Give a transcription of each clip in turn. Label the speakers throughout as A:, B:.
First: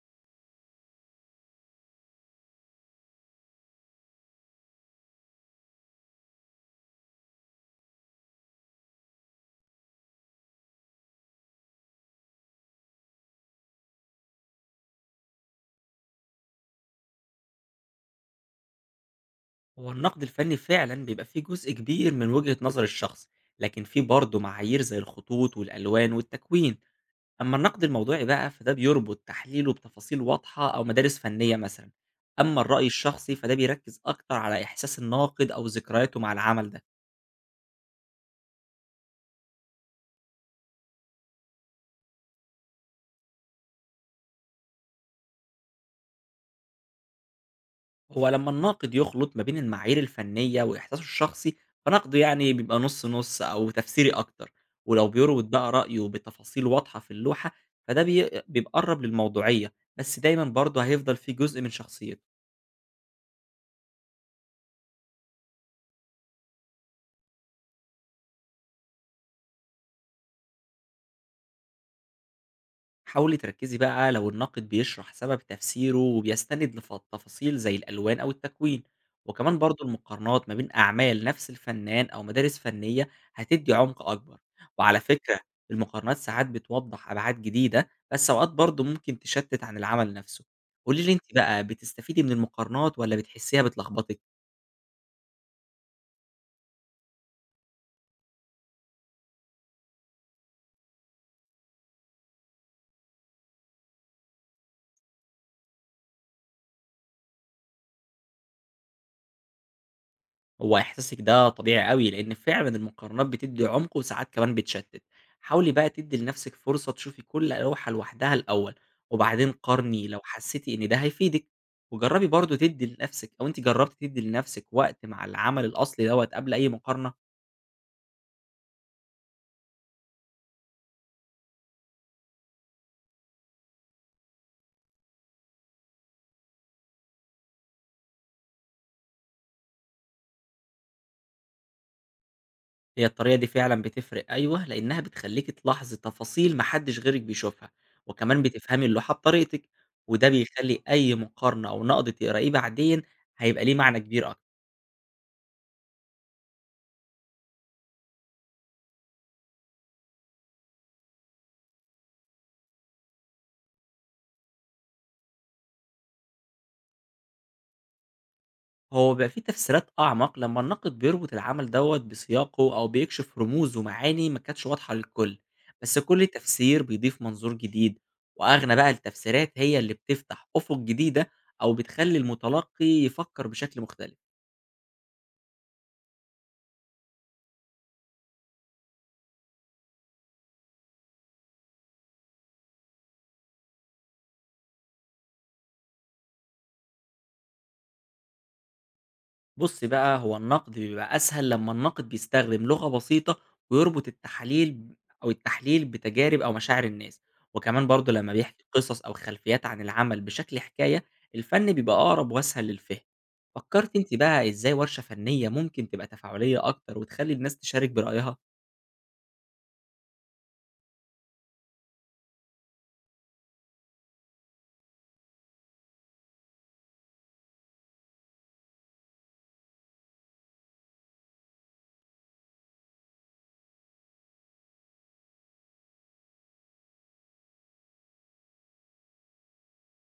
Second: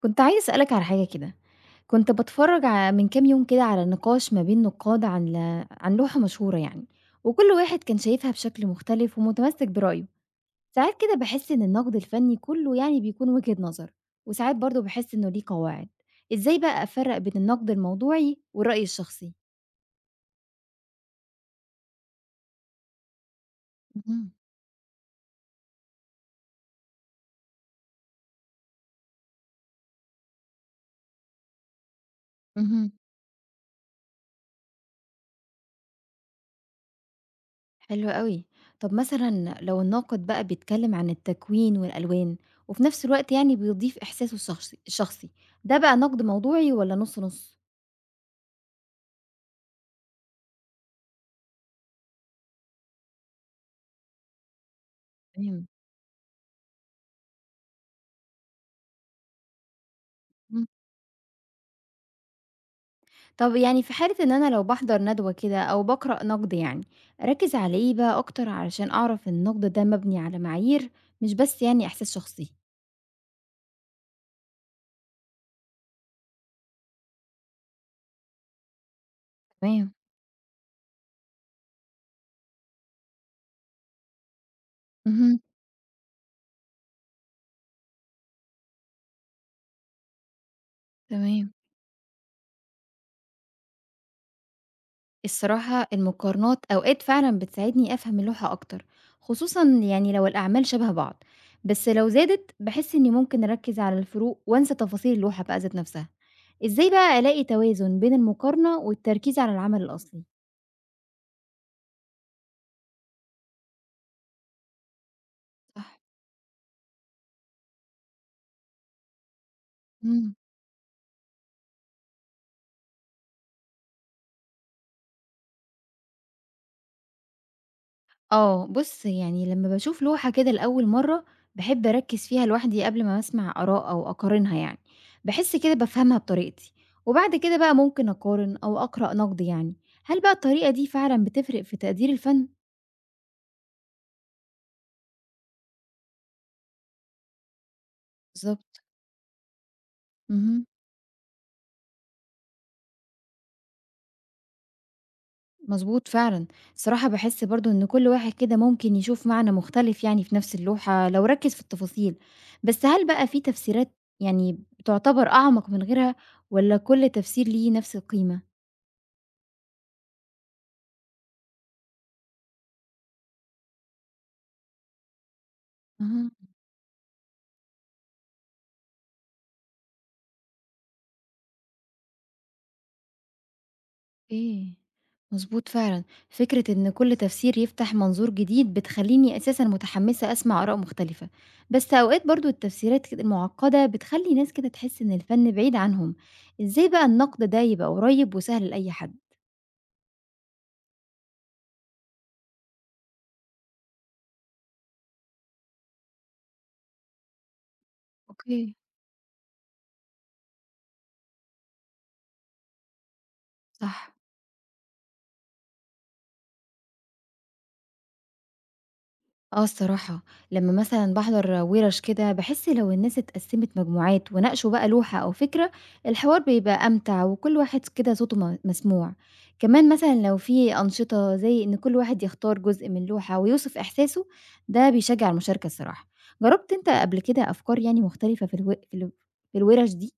A: كنت عايزة أسألك على حاجة كده، كنت باتفرّج ع من كام يوم كده على نقاش ما بين نقاد عن لوحة مشهورة يعني، وكل واحد كان شايفها بشكل مختلف ومتمسك برأيه، ساعات كده باحس إن النقد الفني كله يعني بيكون وجهة نظر، وساعات برضه باحس إنه ليه قواعد، إزاي بقى أفرّق بين النقد الموضوعي والرأي الشخصي؟
B: هو النقد الفني فعلا بيبقى فيه جزء كبير من وجهة نظر الشخص، لكن فيه
A: اهم.
B: برضه معايير زي الخطوط والألوان والتكوين. أما النقد الموضوعي بقى فده بيربط تحليله بتفاصيل واضحة أو مدارس فنية مثلا. أما الرأي
A: اهم.
B: الشخصي فده بيركز أكتر على إحساس الناقد أو ذكرياته مع العمل ده.
A: حلو أوي. طب مثلًا لو الناقد بقى بيتكلم عن التكوين والألوان، وفي نفس الوقت يعني بيضيف إحساسه الشخصي، ده بقى نقد موضوعي والّا نُص، نُص؟
B: هو لمّا الناقد يخلط ما بين المعايير الفنية وإحساسه الشخصي، فنقده يعني بيبقى نُص، نُص أو تفسيري أكتر، ولو بيروِض
A: تمام.
B: بقى رأيه بتفاصيل واضحة في اللوحة، فده بيبقرّب للموضوعية، بس دايمًا
A: إمم.
B: برضه هيفضل في جزء من شخصيته.
A: طب يعني في حالة إن أنا لو باحضر ندوة كده أو باقرأ نقد يعني، أركّز على إيه بقى أكتر علشان أعرف إن النقد ده مبني على معايير مش بس يعني إحساس شخصي؟
B: حاولي تركزي بقى لو الناقد بيشرح سبب تفسيره وبيستند لتفاصيل زي الألوان أو التكوين، وكمان برضو
A: تمام.
B: المقارنات ما بين أعمال نفس الفنان أو مدارس فنية هتدي عمق أكبر. وعلى فكرة،
A: اهم.
B: المقارنات ساعات بتوضح أبعاد جديدة بس أوقات برضو ممكن تشتت عن العمل نفسه. قولي لي أنت
A: تمام.
B: بقى، بتستفيدي من المقارنات ولا بتحسيها بتلخبطك؟
A: الصراحة المقارنات أوقات فعلًا بتساعدني أفهم اللوحة أكتر، خصوصًا يعني لو الأعمال شبه بعض، بس لو زادت باحس إني ممكن أركز على الفروق وأنسى تفاصيل اللوحة بقى ذات نفسها. إزاي بقى ألاقي توازن بين المقارنة والتركيز على العمل الأصلي؟
B: هو إحساسِك ده طبيعي أوي، لإن فعلًا المقارنات بتدّي عُمق وساعات كمان بتشتِّت. حاولي بقى
A: صح.
B: تدّي لنفسِك فرصة تشوفي كل لوحة لوحدها الأول، وبعدين قارني لو
A: إمم.
B: حسّيتِ إن ده هيفيدِك. وجرّبي برضه تدّي لنفسِك، أو أنتِ جرّبتِ تدّي لنفسِك وقت مع العمل الأصلي دوّة قبل أي مقارنة؟
A: آه، بُص يعني لمّا باشوف لوحة كده لأول مرّة، باحب أركّز فيها لوحدي قبل ما أسمع آراء أو أقارنها يعني، باحس كده بافهمها بطريقتي، وبعد كده بقى ممكن أقارن أو أقرأ نقد يعني، هل بقى الطريقة دي فعلًا بتفرق في تقدير الفن؟
B: هي الطريقة دي فعلًا بتفرق أيوه، لإنها بتخلّيكِ تلاحظي تفاصيل ما حدّش غيرِك بيشوفها، وكمان
A: بالضبط.
B: بتفهمي اللوحة بطريقتِك، وده
A: اهم.
B: بيخلّي أي مقارنة أو نقد تقرأيه بعدين هيبقى ليه معنى كبير أكتر.
A: مضبوط فعلًا، الصراحة باحس برضه إن كل واحد كده ممكن يشوف معنى مختلف يعني في نفس اللوحة لو ركّز في التفاصيل، بس هل بقى في تفسيرات يعني بتعتبر أعمق من غيرها والّا كل تفسير ليه نفس القيمة؟
B: هو بيبقى فيه تفسيرات أعمق لما الناقد بيربط العمل دوت بسياقه أو بيكشف رموز ومعاني ما كانتش واضحة للكل، بس كل
A: اهم.
B: تفسير بيضيف منظور جديد. وأغنى بقى التفسيرات هي اللي بتفتح أفق جديدة أو بتخلي المتلقي يفكر بشكل مختلف.
A: أوكي، مضبوط فعلًا، فكرة إن كل تفسير يفتح منظور جديد بتخلّيني أساسًا متحمسة أسمع آراء مختلفة، بس أوقات برضه التفسيرات كده المعقدة بتخلّي ناس كده تحس إن الفن بعيد عنهم، إزاي بقى النقد ده يبقى قريب وسهل لأي حد؟
B: بُصّي بقى، هو النقد بيبقى أسهل لمّا الناقد بيستخدم لغة بسيطة ويربط التحاليل أو التحليل بتجارب أو مشاعر الناس، وكمان برضه لمّا بيحكي
A: اوكي.
B: قصص أو خلفيات عن العمل بشكل حكاية، الفن بيبقى أقرب وأسهل للفهم. فكرتِ أنتِ
A: صح.
B: بقى إزاي ورشة فنية ممكن تبقى تفاعلية أكتر وتخلّي الناس تشارك برأيها؟
A: آه الصراحة، لمّا مثلًا باحضر وِرَش كده باحس لو الناس اتقسّمت مجموعات وناقشوا بقى لوحة أو فكرة، الحوار بيبقى أمتع وكل واحد كده صوته مسموع، كمان مثلًا لو في أنشطة زي إن كل واحد يختار جزء من لوحة ويوصف إحساسه، ده بيشجّع المشاركة الصراحة، جرّبت أنت قبل كده أفكار يعني مختلفة في الوِرَش دي؟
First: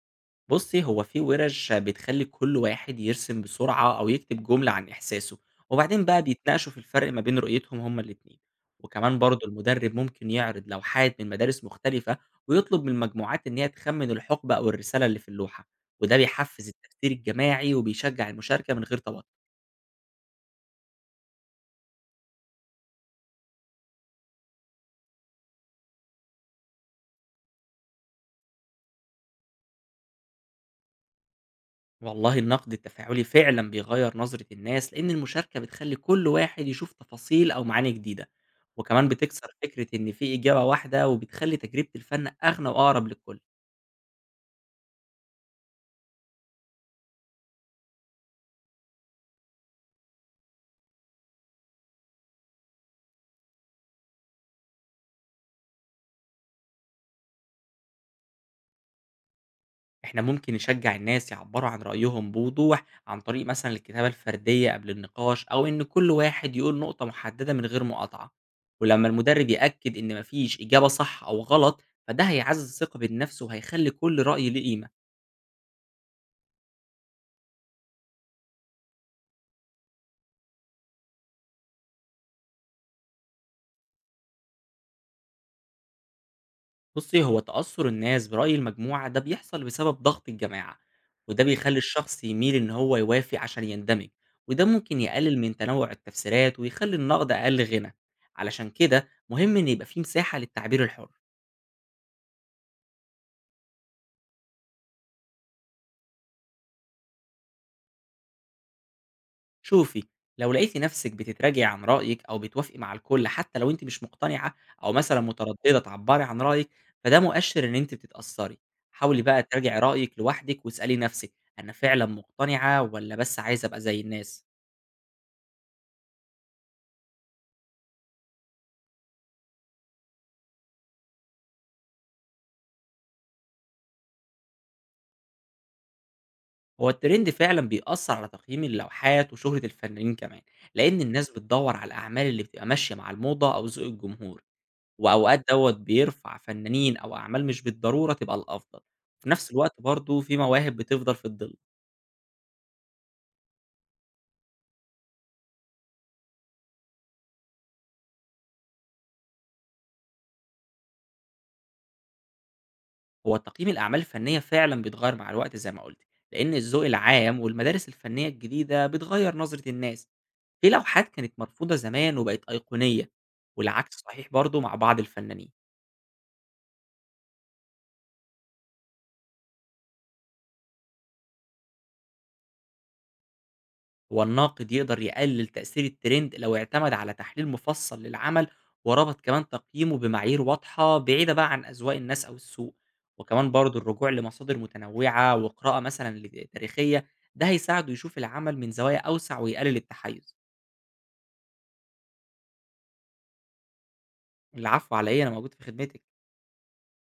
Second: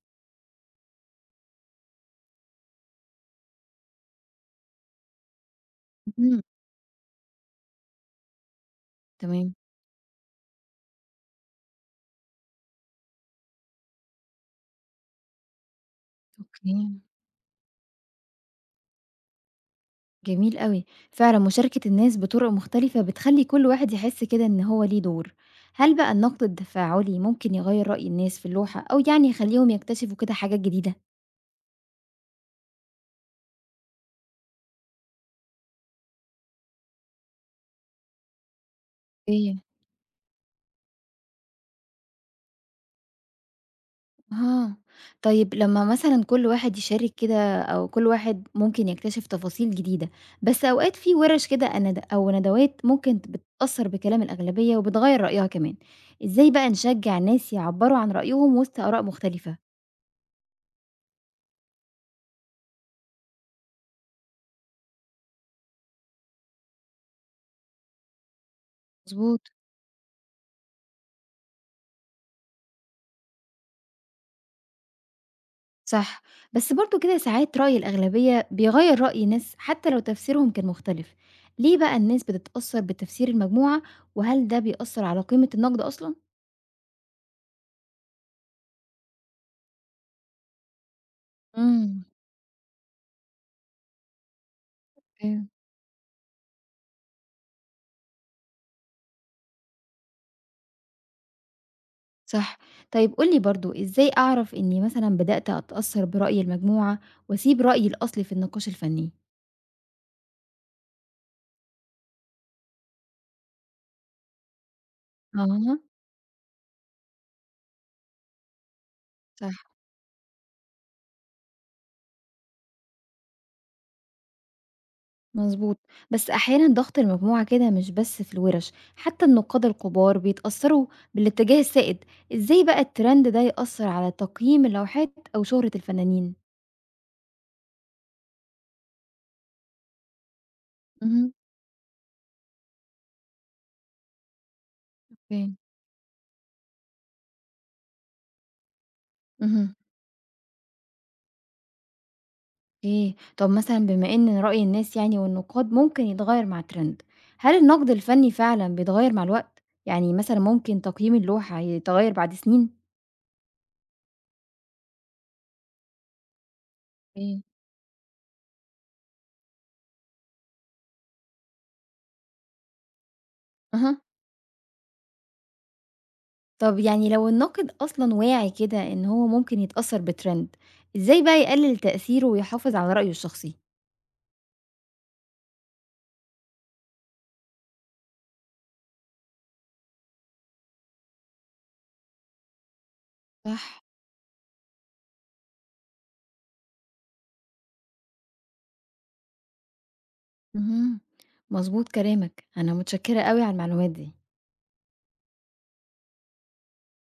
B: بُصّي، هو في وِرَش بتخلّي كل واحد يرسم بسرعة أو يكتب جملة عن إحساسه، وبعدين بقى
A: اهم.
B: بيتناقشوا في الفرق ما بين رؤيتهم هُم الاتنين. وكمان برضه
A: تمام.
B: المُدرِّب ممكن يعرض لوحات من مدارس مختلفة ويطلب من المجموعات إن هي تخمِّن الحُقبة أو الرسالة اللي في اللوحة، وده بيحفّز
A: أوكي.
B: التفكير الجماعي وبيشجّع المشاركة من غير توتر.
A: جميل أوي. فعلًا مشاركة الناس بطرق مختلفة بتخلّي كل واحد يحس كده إن هو ليه دور. هل بقى النقد التفاعلي ممكن يغيّر رأي الناس في اللوحة أو يعني يخلّيهم يكتشفوا كده حاجات جديدة؟
B: والله النقد التفاعلي فعلا بيغير نظرة الناس، لأن المشاركة بتخلي كل واحد يشوف تفاصيل أو معاني جديدة، وكمان بتكسر
A: إيه؟
B: فكرة إن في إجابة واحدة، وبتخلي تجربة الفن أغنى وأقرب للكل.
A: آه. طيب لمّا مثلًا كل واحد يشارك كده أو كل واحد ممكن يكتشف تفاصيل جديدة، بس أوقات في وِرِش كده أو ندوات ممكن بتتأثّر بكلام الأغلبية وبتغيّر رأيها كمان. إزاي بقى نشجّع الناس يعبّروا عن رأيهم وسط آراء مختلفة؟
B: إحنا ممكن نشجع الناس يعبروا عن رأيهم بوضوح عن طريق مثلا الكتابة الفردية قبل النقاش، أو إن كل واحد يقول نقطة محددة من غير مقاطعة. ولما المدرب
A: مضبوط.
B: يأكد إن مفيش إجابة صح أو غلط، فده هيعزز الثقة بالنفس وهيخلي كل رأي ليه قيمة.
A: صح، بس برضه كده ساعات رأي الأغلبية بيغيّر رأي ناس حتى لو تفسيرهم كان مختلف، ليه بقى الناس بتتأثّر بتفسير المجموعة، وهل ده بيأثّر على قيمة النقد أصلًا؟
B: بُصّي، هو تأثُّر الناس برأي المجموعة ده بيحصل بسبب ضغط الجماعة، وده بيخلّي
A: امم.
B: الشخص يميل إن هو يوافق عشان يندمج، وده ممكن يقلل
A: أيوه.
B: من تنوُع التفسيرات ويخلّي النقد أقل غِنى. علشان كده مهم إن يبقى في مساحة للتعبير الحُر.
A: صح، طيب قُل لي برضه إزاي أعرف إني مثلًا بدأت أتأثّر برأي المجموعة وأسيب رأيي الأصلي في النقاش الفني؟
B: شوفي، لو لقيتِ نَفْسِك بتتراجعي عن رأيِك أو بتوافقي مع الكل حتى لو أنتِ مش مقتنعة، أو مثلًا متردّدة
A: أها.
B: تعبّري عن رأيِك، فده مؤشِّر إن أنتِ بتتأثّري. حاولي بقى
A: صح.
B: تراجعي رأيِك لوحدِك واسألي نَفْسِك: أنا فعلًا مقتنعة والّا بس عايزة أبقى زي الناس؟
A: مضبوط، بس أحيانًا ضغط المجموعة كده مش بس في الورش، حتى النقاد الكبار بيتأثروا بالاتجاه السائد، إزاي بقى الtrend ده يأثر على تقييم اللوحات أو شهرة الفنانين؟
B: هو الترند فعلًا بيأثّر على تقييم اللوحات وشهرة الفنانين كمان، لإن الناس
A: اهم.
B: بتدوّر على الأعمال اللي بتبقى ماشية مع الموضة أو ذوق الجمهور، وأوقات
A: أوكي.
B: دوّة بيرفع فنانين أو أعمال مش بالضرورة تبقى الأفضل. في نفس
A: اهم.
B: الوقت برضه في مواهب بتفضل في الضِل.
A: أوكي، طب مثلًا بما إن رأي الناس يعني والنقاد ممكن يتغير مع الtrend، هل النقد الفني فعلًا بيتغير مع الوقت؟ يعني مثلًا ممكن تقييم اللوحة يتغير بعد سنين؟
B: هو تقييم الأعمال الفنية فعلًا بيتغيّر مع الوقت زي ما قُلت، لإن الذوق العام
A: أوكي.
B: والمدارس الفنية الجديدة بتغيّر نظرة الناس. في لوحات كانت مرفوضة زمان وبقت أيقونية، والعكس
A: أها.
B: صحيح برضه مع بعض الفنانين.
A: طب يعني لو الناقد أصلًا واعي كده إن هو ممكن يتأثّر بtrend، إزاي بقى يقلل تأثيره ويحافظ على رأيه الشخصي؟
B: هو الناقد يقدر يقلل تأثير الترند لو اعتمد على تحليل مفصل للعمل، وربط كمان تقييمه بمعايير واضحة بعيدة بقى عن أذواق الناس أو السوق. وكمان برضه
A: صح.
B: الرجوع لمصادر متنوعة وقراءة مثلا تاريخية، ده هيساعده يشوف العمل من زوايا أوسع ويقلل التحيز.
A: اهم، مضبوط كلامك، أنا متشكرة أوي على المعلومات دي.
B: العفو، عليا أنا موجود في خدمتك.